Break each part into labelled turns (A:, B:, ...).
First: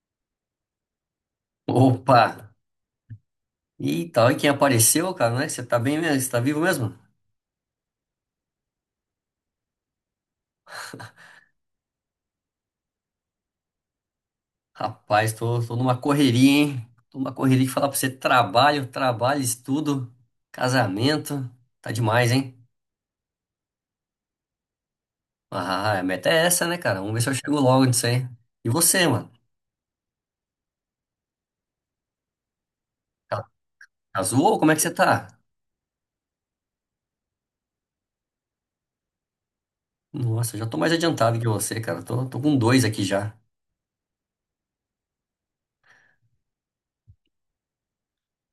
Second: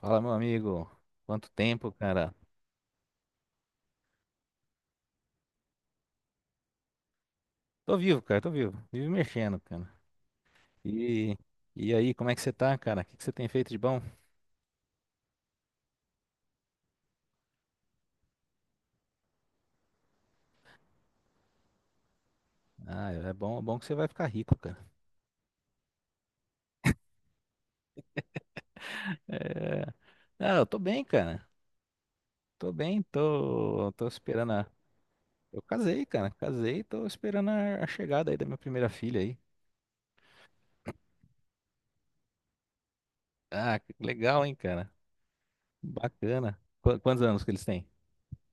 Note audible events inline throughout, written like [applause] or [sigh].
A: Fala, meu amigo. Quanto tempo,
B: Opa!
A: cara?
B: Eita, olha quem apareceu, cara, né? Você tá bem mesmo? Você tá vivo mesmo?
A: Tô vivo, cara, tô vivo. Vivo mexendo, cara. E, e aí, como é que você tá, cara? O que que você tem feito de bom?
B: Rapaz, tô numa correria, hein? Tô numa correria que falar pra você trabalho, trabalho, estudo, casamento. Tá demais, hein?
A: Ah, é bom que você vai ficar rico, cara.
B: Ah, a meta é essa, né, cara? Vamos ver se eu chego logo nisso aí. E você,
A: [laughs]
B: mano?
A: É... Ah, eu tô bem, cara. Tô bem,
B: Ca-
A: tô
B: Casou?
A: esperando
B: Ou
A: a...
B: como é que você tá?
A: Eu casei, cara. Casei, tô esperando a chegada aí da minha primeira filha aí.
B: Nossa, eu já tô mais adiantado que você, cara. Tô com dois aqui já.
A: Ah, que legal, hein, cara. Bacana. Quantos anos que eles têm?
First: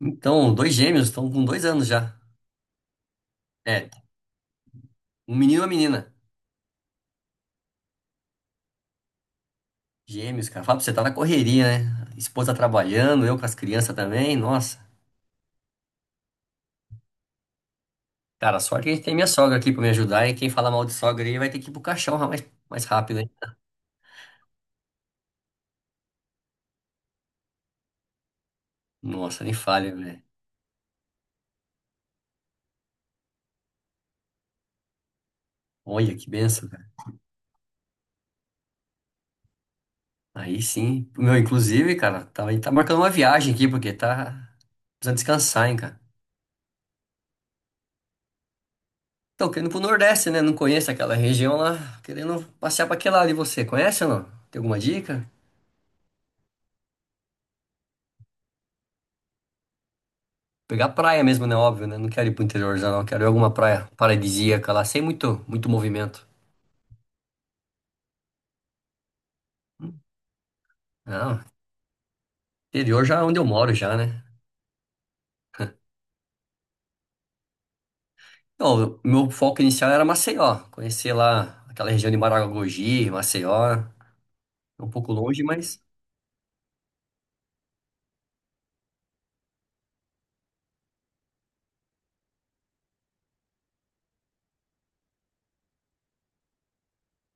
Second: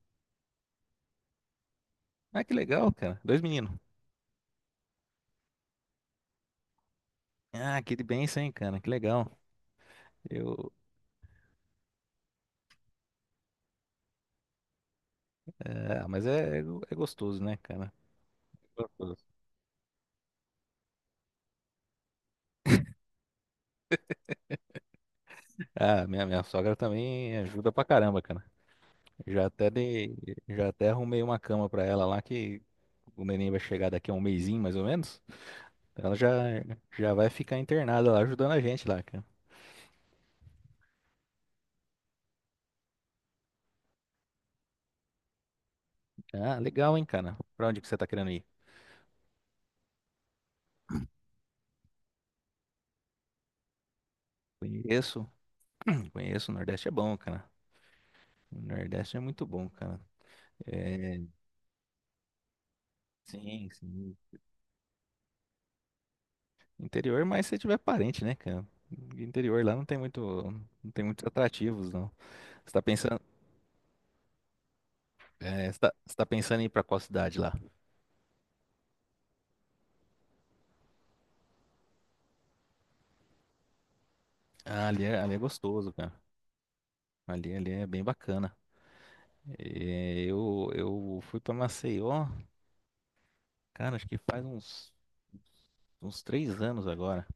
B: Então, dois gêmeos, estão com dois anos já.
A: Ah, que legal, cara. Dois meninos.
B: É, um menino e uma menina.
A: Ah, que bênção, hein, cara. Que legal.
B: Gêmeos, cara.
A: Eu
B: Fala pra você, tá na correria, né? Esposa trabalhando, eu com as crianças também. Nossa.
A: É, mas é gostoso, né, cara?
B: Cara,
A: É
B: sorte é que a gente tem
A: gostoso.
B: minha sogra aqui pra me ajudar. E quem fala mal de sogra aí vai ter que ir pro caixão mais, mais rápido, hein?
A: Ah, minha sogra também ajuda pra caramba, cara.
B: Nossa,
A: Já
B: nem
A: até
B: falha,
A: dei,
B: velho.
A: já até arrumei uma cama pra ela lá que o neném vai chegar daqui a um mesinho, mais ou menos. Ela
B: Olha
A: já,
B: que benção, cara.
A: já vai ficar internada lá ajudando a gente lá, cara.
B: Aí sim. Meu, inclusive, cara, tá, a gente tá marcando uma viagem aqui, porque tá precisando descansar, hein, cara.
A: Ah, legal, hein, cara? Pra onde que você tá querendo ir?
B: Tô querendo ir pro Nordeste, né? Não conheço aquela região lá. Querendo passear pra aquele lado. E você, conhece ou não? Tem alguma dica?
A: Conheço, [clears throat] conheço, o Nordeste é bom, cara. O Nordeste é muito bom, cara.
B: Pegar
A: É,
B: praia mesmo, né? Óbvio, né? Não quero ir pro interior já, não. Quero ir alguma
A: sim,
B: praia
A: sim.
B: paradisíaca lá, sem muito, muito movimento.
A: Interior, mas se tiver parente, né, cara? Interior lá não tem muito, não tem muitos
B: Não,
A: atrativos, não. Você tá
B: interior já
A: pensando,
B: é onde eu moro já, né?
A: é, você tá, pensando em ir pra qual cidade lá?
B: Não, o meu foco inicial era Maceió. Conhecer lá aquela região de Maragogi, Maceió. É,
A: Ah,
B: um
A: ali
B: pouco
A: é, ali é
B: longe, mas
A: gostoso, cara. Ali é bem bacana. É, eu fui pra Maceió, cara, acho que faz uns 3 anos agora.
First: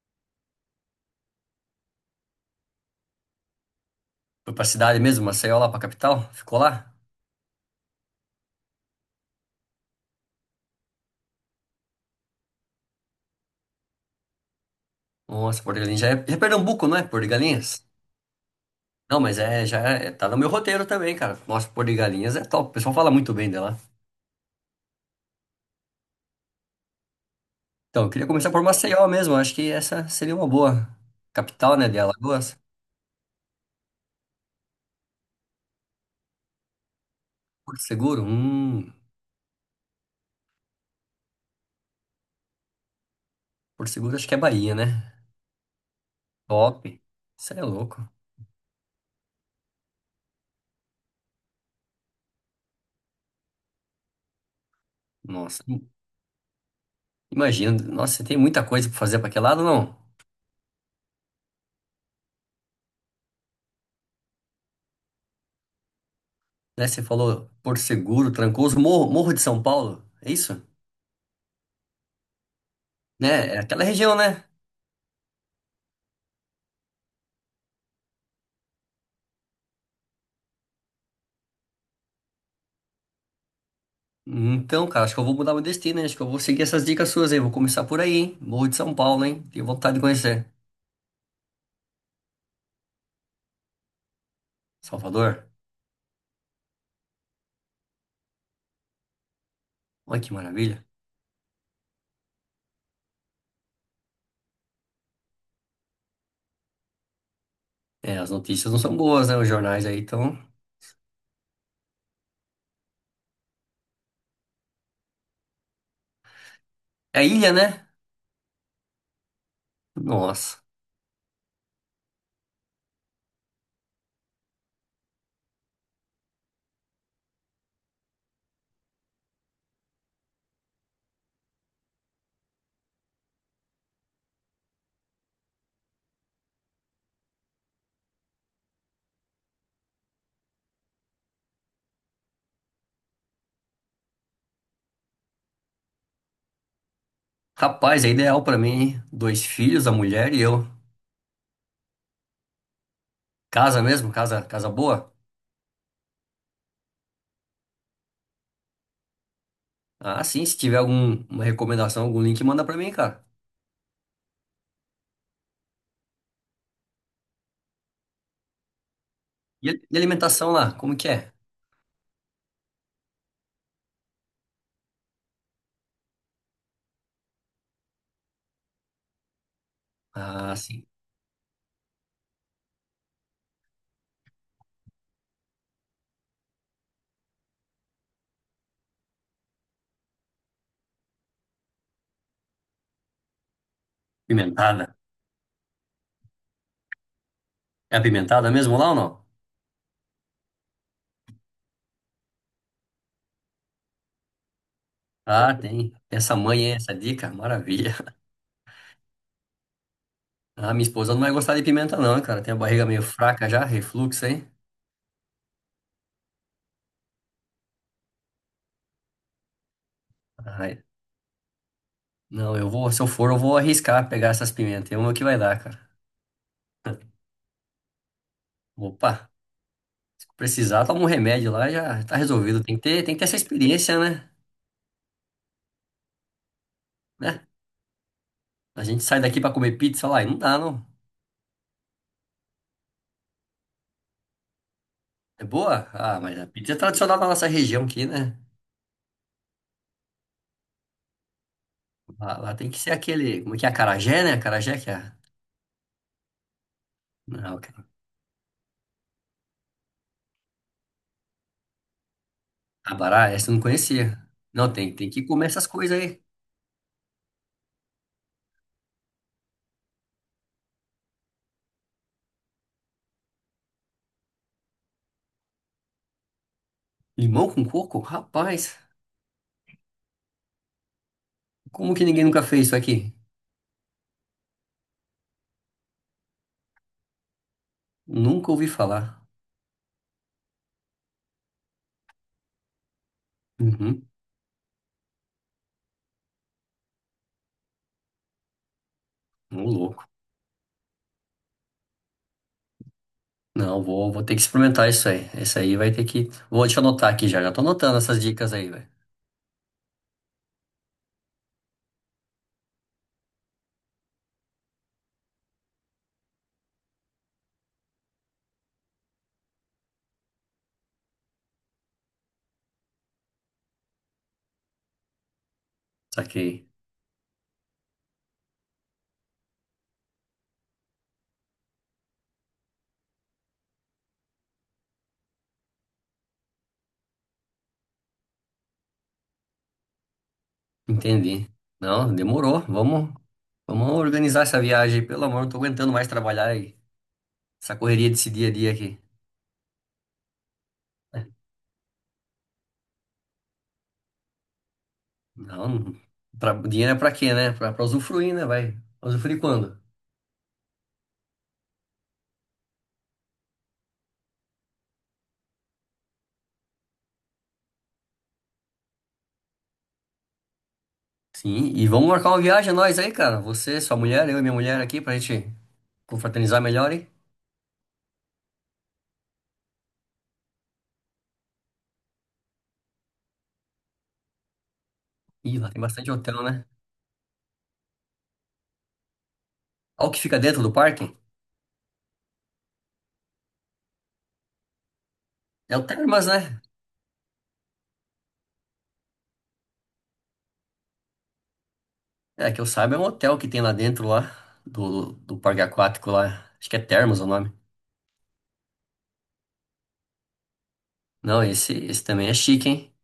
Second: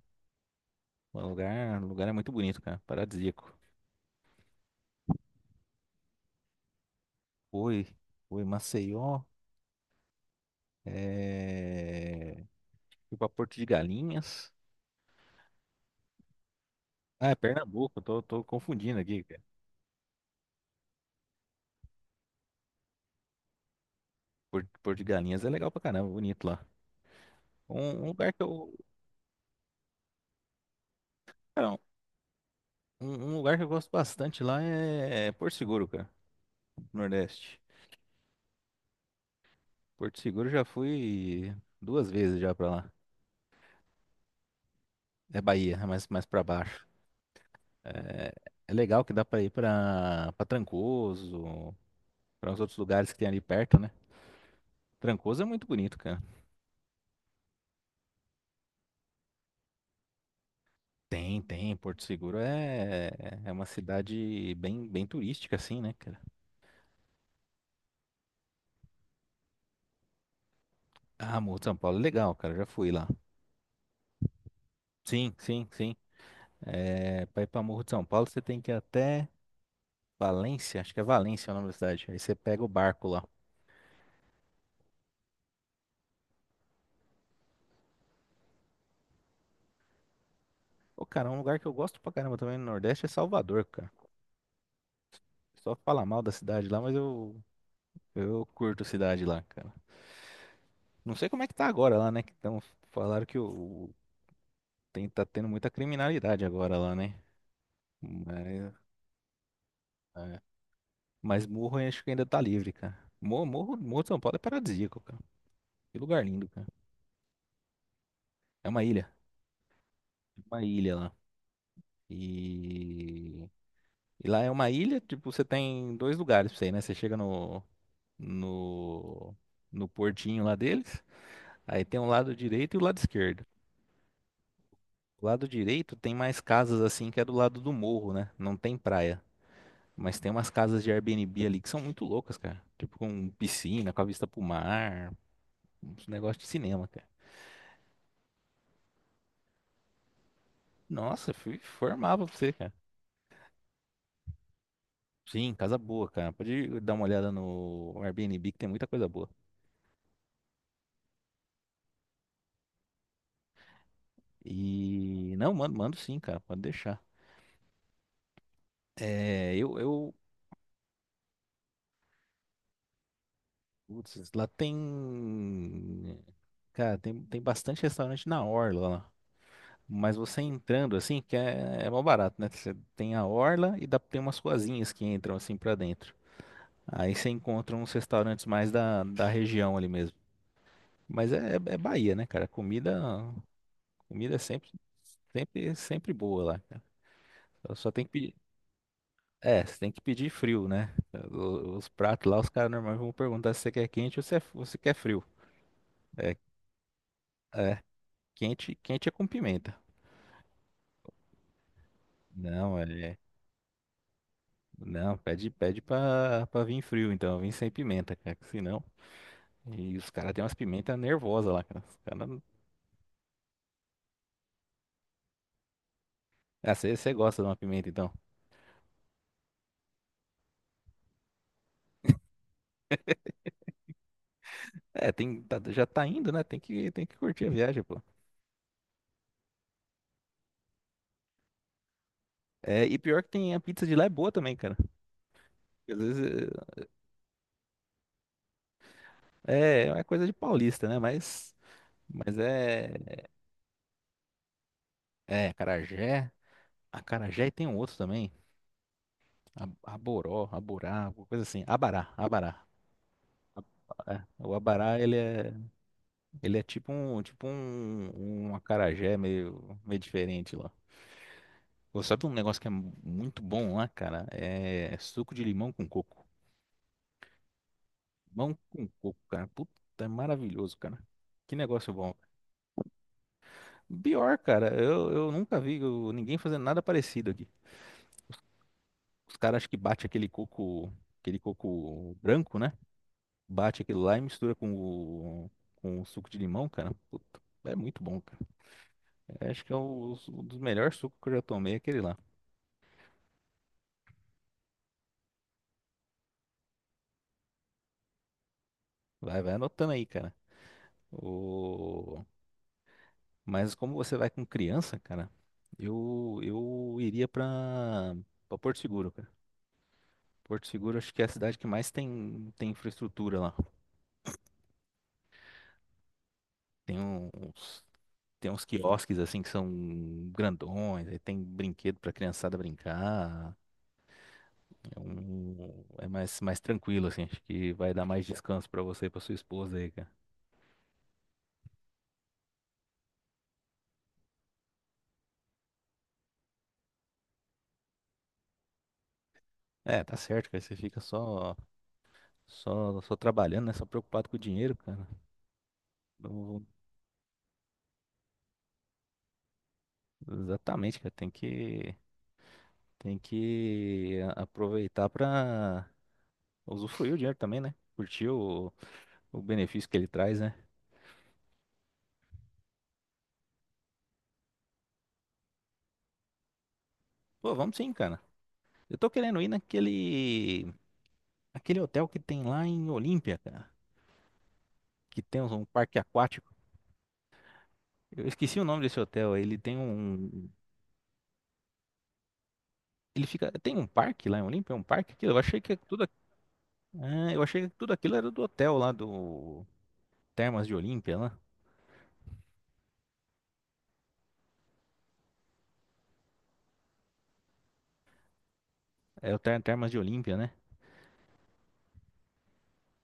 A: O lugar é muito bonito, cara. Paradisíaco.
B: foi pra cidade mesmo, Maceió lá pra capital. Ficou lá.
A: Fui, fui Maceió, é, fui pra Porto de Galinhas.
B: Nossa, Porto de Galinhas já é Pernambuco, não é? Porto
A: Ah,
B: de
A: é
B: Galinhas?
A: Pernambuco, eu tô confundindo
B: Não,
A: aqui,
B: mas
A: cara.
B: é, já é, tá no meu roteiro também, cara. Nossa, Porto de Galinhas é top. O pessoal fala muito bem dela.
A: Porto de Galinhas é legal pra caramba, bonito lá. Um,
B: Então,
A: um
B: eu queria
A: lugar que
B: começar por
A: eu,
B: Maceió mesmo. Acho que essa seria uma boa
A: é
B: capital, né, de Alagoas.
A: Um, um lugar que eu gosto bastante lá é Porto Seguro, cara, Nordeste.
B: Porto Seguro?
A: Porto Seguro já fui 2 vezes já pra lá.
B: Porto Seguro acho que é Bahia, né?
A: É Bahia, é mais pra baixo.
B: Top. Isso é louco.
A: É, é, legal que dá pra ir pra Trancoso, pra uns outros lugares que tem ali perto, né? Trancoso é
B: Nossa,
A: muito bonito, cara.
B: imagina. Nossa, você tem muita coisa pra fazer pra aquele lado, não?
A: Tem. Porto Seguro é uma cidade bem, bem turística, assim, né, cara?
B: Né, você falou Porto Seguro, Trancoso, Morro de São Paulo. É isso?
A: Ah, Morro de São Paulo é legal, cara, já fui lá.
B: Né? É aquela região, né?
A: Sim, sim, sim. É, pra ir pra Morro de São Paulo você tem que ir até. Valência, acho que é Valência o nome da cidade. Aí você pega o barco lá.
B: Então, cara, acho que eu vou mudar meu destino, hein? Acho que eu vou seguir essas dicas suas aí. Vou começar por aí, hein? Morro de São Paulo, hein? Tenho vontade de conhecer.
A: Ô, cara, é um lugar que eu gosto pra caramba também no Nordeste é Salvador, cara.
B: Salvador?
A: Só fala mal da cidade lá, mas eu curto a cidade lá, cara.
B: Olha que maravilha.
A: Não sei como é que tá agora lá, né? Que tão, falaram que o- tem, tá tendo muita criminalidade agora lá, né?
B: É, as notícias
A: Mas,
B: não são boas, né? Os jornais aí estão.
A: é. Mas Morro eu acho que ainda tá livre, cara. Morro de São Paulo é paradisíaco, cara. Que lugar lindo, cara.
B: É a ilha, né?
A: É uma ilha.
B: Nossa.
A: Uma ilha lá. E E lá é uma ilha, tipo, você tem dois lugares pra você ir, né? Você chega no, no portinho lá deles, aí tem o lado direito e o lado esquerdo. O lado direito tem mais casas assim que é do lado do morro, né? Não tem praia. Mas tem umas casas de Airbnb ali que são muito loucas, cara. Tipo, com piscina, com a vista pro mar, uns negócios de cinema, cara.
B: Rapaz, é ideal pra mim, hein? Dois filhos, a mulher e eu.
A: Nossa, fui, formava pra você, cara.
B: Casa mesmo? Casa, casa boa?
A: Sim, casa boa, cara. Pode dar uma olhada no Airbnb que tem muita coisa boa.
B: Ah, sim. Se tiver alguma recomendação, algum link, manda pra mim, cara.
A: E não, mando sim, cara. Pode deixar. É,
B: E a- e alimentação lá, como que é?
A: lá tem, cara, tem bastante restaurante na orla lá. Mas você
B: Ah, sim.
A: entrando assim, que é, é mó barato, né? Você tem a orla e dá, tem umas ruazinhas que entram assim pra dentro. Aí você encontra uns restaurantes mais da, da região ali mesmo. Mas é, é é Bahia, né, cara? Comida é sempre,
B: Pimentada.
A: sempre, sempre boa lá, cara. Só
B: É
A: tem que pedir.
B: apimentada mesmo lá ou não?
A: É, você tem que pedir frio, né? O- Os pratos lá, os caras normalmente vão perguntar se você quer quente ou se, é- ou se quer frio.
B: Ah, tem.
A: É,
B: Essa mãe, hein? Essa dica,
A: é.
B: maravilha. [laughs]
A: Quente, quente é com pimenta.
B: Ah, minha esposa não vai gostar de pimenta, não, cara. Tem a
A: Não,
B: barriga meio
A: é.
B: fraca já, refluxo, hein?
A: Não, pede pra vir frio, então. Vim sem pimenta, cara, que senão. E os caras têm umas
B: Ai,
A: pimentas nervosas lá, cara. Os cara...
B: não, eu vou, se eu for, eu vou arriscar pegar essas pimentas. Vamos ver o que vai dar, cara.
A: Ah,
B: [laughs]
A: você gosta de uma pimenta, então.
B: Opa. Se precisar, toma um remédio lá, já tá resolvido. Tem que ter essa experiência, né?
A: É, tem, já tá indo, né? Tem que curtir
B: Né?
A: a viagem, pô.
B: A gente sai daqui pra comer pizza lá e não dá, não.
A: É, e pior que tem a pizza de lá é boa também, cara.
B: É boa?
A: Às
B: Ah, mas a
A: vezes
B: pizza é tradicional da nossa região aqui, né?
A: é uma coisa de paulista, né? Mas,
B: Lá,
A: mas
B: lá tem que ser
A: é.
B: aquele, como é que é? Acarajé, né? Acarajé que é.
A: É, acarajé. Acarajé e
B: Não,
A: tem um
B: cara.
A: outro também. Aboró, aborá, alguma coisa assim. Abará, abará.
B: Abará, essa eu não
A: É,
B: conhecia.
A: o
B: Não, tem,
A: abará,
B: tem
A: ele
B: que comer
A: é.
B: essas coisas aí.
A: Ele é tipo um acarajé meio, meio diferente lá. Pô, sabe um negócio que é muito bom lá, cara? É suco de limão com coco.
B: Limão com coco?
A: Limão
B: Rapaz,
A: com coco, cara. Puta, é maravilhoso, cara. Que negócio
B: como que
A: bom.
B: ninguém nunca fez isso aqui?
A: Pior, cara, eu nunca vi ninguém fazendo nada parecido aqui.
B: Nunca ouvi falar.
A: Os caras acham que bate aquele coco branco, né? Bate aquilo
B: Uhum,
A: lá e mistura com o suco de limão, cara. Puta, é muito bom, cara.
B: um
A: Acho que é
B: louco.
A: um dos melhores sucos que eu já tomei, é aquele lá.
B: Não, vou, vou ter que experimentar isso aí. Isso aí vai ter que. Vou te anotar aqui já. Já tô anotando essas dicas aí, velho.
A: Vai anotando aí, cara. O... Mas como você vai com criança, cara, eu iria pra Porto Seguro, cara. Porto Seguro acho que é a cidade que mais tem, tem infraestrutura lá.
B: Saquei.
A: Tem uns, tem uns quiosques assim que são grandões, aí tem brinquedo pra criançada brincar. É, um, é mais, mais tranquilo, assim. Acho que vai dar mais descanso pra você e pra sua esposa aí, cara.
B: Entendi. Não, demorou. Vamos, vamos organizar essa viagem. Pelo amor, não tô aguentando mais trabalhar e essa correria desse dia a dia aqui.
A: É, tá certo, cara. Você fica só trabalhando, né? Só preocupado com o dinheiro, cara.
B: Não, pra,
A: Não,
B: dinheiro é pra quê, né? Pra, pra usufruir, né? Vai. Usufruir quando?
A: exatamente, cara. Tem que aproveitar pra usufruir o dinheiro também, né? Curtir o benefício que ele traz, né?
B: Sim, e vamos marcar uma viagem nós aí, cara. Você, sua mulher, eu e minha mulher aqui pra gente confraternizar melhor, hein?
A: Pô, vamos sim, cara. Eu tô querendo ir aquele hotel que tem lá em Olímpia, cara. Que tem um,
B: Ih,
A: um
B: lá tem
A: parque
B: bastante hotel,
A: aquático.
B: né?
A: Eu esqueci o nome desse hotel.
B: Olha o que fica dentro do parque.
A: Ele fica, tem um parque lá em Olímpia, é um parque aquilo. Eu achei que
B: É o
A: tudo,
B: Termas, né?
A: eu achei que tudo aquilo era do hotel lá do Termas de Olímpia, lá.
B: É, que eu saiba, é um hotel que tem lá dentro lá, do parque aquático lá. Acho que é Termas o nome.
A: É o Termas de Olímpia, né?
B: Não, esse também é chique, hein?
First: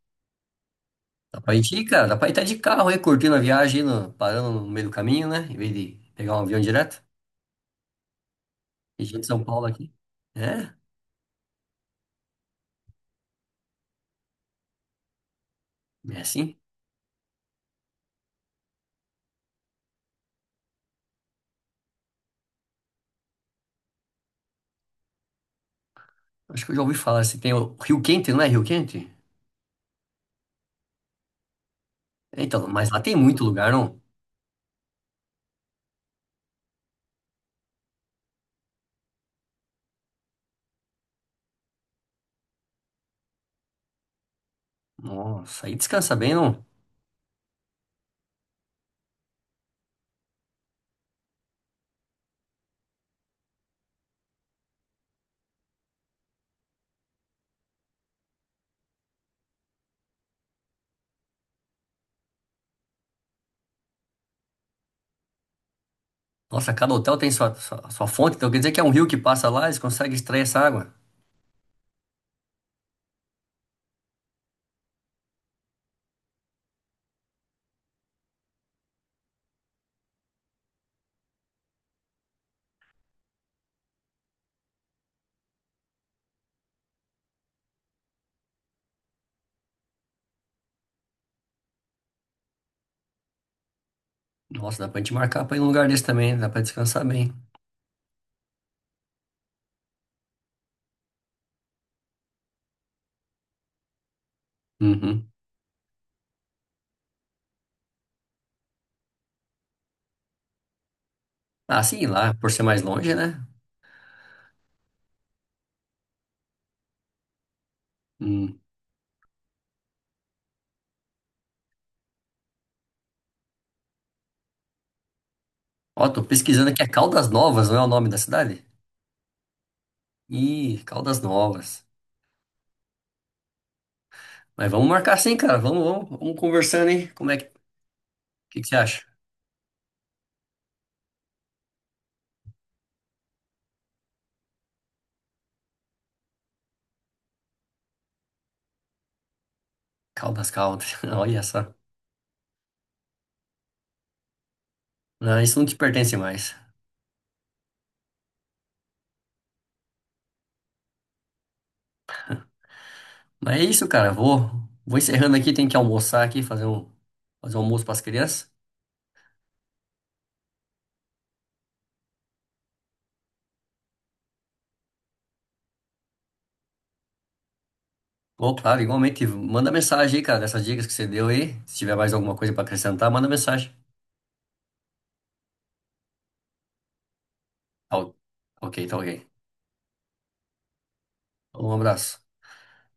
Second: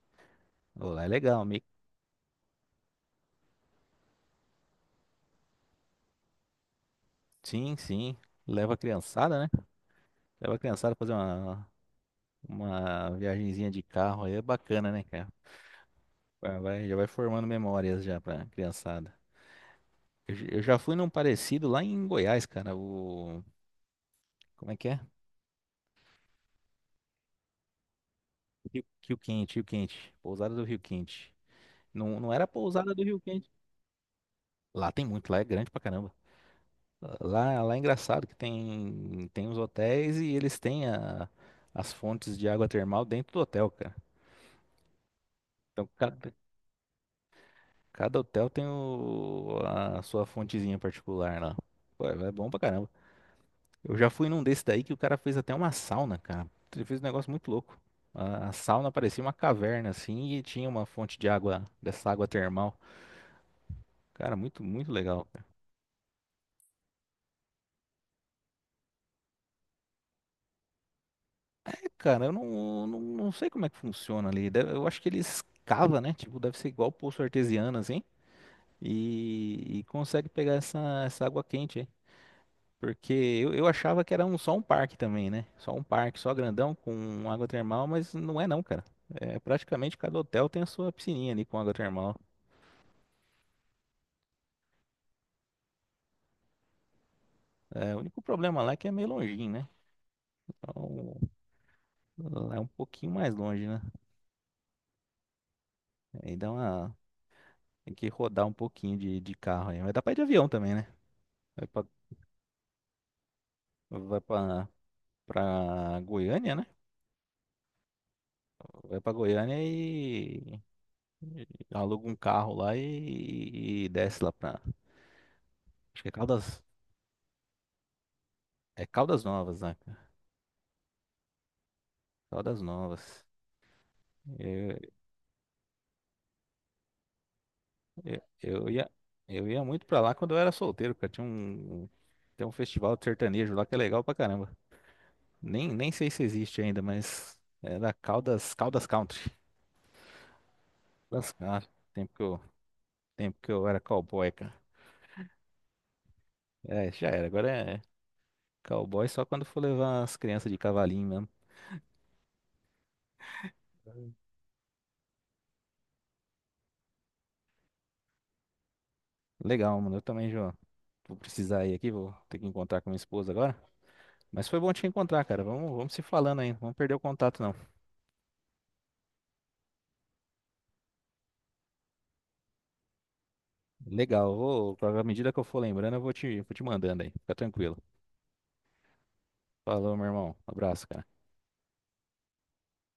A: Pô, lá é
B: Dá
A: legal,
B: pra gente ir, cara. Dá pra ir até de carro aí, curtindo a viagem, aí no- parando no meio do caminho, né? Em vez de pegar um avião direto.
A: Sim, sim. Leva a
B: E gente de
A: criançada,
B: São
A: né?
B: Paulo aqui.
A: Leva a
B: É,
A: criançada pra fazer uma viagenzinha de carro aí, é bacana, né, cara?
B: é assim.
A: Já vai formando memórias já pra criançada. Eu já fui num parecido lá em Goiás, cara. O. Como é que é?
B: Acho que eu já ouvi falar. Se tem o Rio Quente, não é Rio Quente?
A: Rio Quente, Rio Quente. Pousada do Rio Quente. Não, não
B: É.
A: era
B: Então, mas
A: pousada
B: lá
A: do
B: tem
A: Rio
B: muito
A: Quente.
B: lugar, não?
A: Lá tem muito, lá é grande pra caramba. Lá é engraçado que tem, tem os hotéis e eles têm as fontes de água termal dentro do hotel, cara.
B: Nossa, aí
A: Então,
B: descansa bem, não?
A: Cada hotel tem a sua fontezinha particular lá. Pô, é bom pra caramba. Eu já fui num desse daí que o cara fez até uma sauna, cara. Ele fez um negócio muito louco. A sauna parecia uma caverna, assim, e tinha uma fonte de água, dessa água termal. Cara, muito, muito legal. É,
B: Nossa, cada hotel tem sua fonte. Então quer dizer que é um rio que passa lá, eles conseguem extrair essa água.
A: cara, eu não sei como é que funciona ali. Deve- eu acho que eles cavam, né? Tipo, deve ser igual poço artesiano, assim. E consegue pegar essa água quente, hein? Porque eu achava que era só um parque também, né? Só um parque, só grandão, com água termal, mas não é não, cara. É, praticamente cada hotel tem a sua piscininha ali com água termal.
B: Nossa, dá pra gente marcar pra ir num lugar desse também. Dá pra descansar bem.
A: É, o único problema lá é que é meio longinho, né? Então, lá é um pouquinho mais longe, né?
B: Uhum.
A: Aí dá uma... Tem que rodar um pouquinho de carro aí. Mas dá pra ir de avião também, né? Vai
B: Ah,
A: pra,
B: sim, lá, por ser mais longe, né?
A: vai pra Goiânia, né?
B: Hum.
A: Vai pra Goiânia e aluga um carro lá e desce lá pra... Acho
B: Ó,
A: que é
B: tô
A: Caldas...
B: pesquisando aqui. É Caldas Novas, não é o nome da cidade?
A: É Caldas Novas, né?
B: Ih, Caldas Novas.
A: Caldas Novas.
B: Mas
A: Eu,
B: vamos marcar sim, cara. Vamos conversando, hein? Como é que,
A: eu,
B: que
A: eu
B: você
A: ia,
B: acha?
A: eu ia muito pra lá quando eu era solteiro, cara. Tem um festival de sertanejo lá que é legal pra caramba. Nem sei se existe ainda, mas era Caldas, Caldas Country.
B: Caldas, Caldas. [laughs]
A: Caldas,
B: Olha
A: ah,
B: só.
A: tempo que eu, tempo que eu era cowboy, cara.
B: Não, isso não te pertence mais.
A: É, já era. Agora é cowboy só quando for levar as crianças de cavalinho mesmo.
B: Mas é isso, cara. Vou encerrando aqui. Tem que almoçar aqui, fazer um almoço para as crianças.
A: Legal, mano. Eu também já vou precisar ir aqui, vou ter que encontrar com minha esposa agora. Mas foi bom te encontrar, cara. Vamos se falando aí. Não vamos perder o contato, não.
B: Ô, claro, igualmente. Manda mensagem aí, cara, dessas dicas que você deu aí. Se tiver mais alguma coisa para acrescentar, manda mensagem.
A: Legal, vou, à medida que eu for lembrando, eu vou te mandando aí. Fica tranquilo.
B: Tá ok, tá ok.
A: Falou, meu irmão. Abraço, cara.
B: Então, um abraço.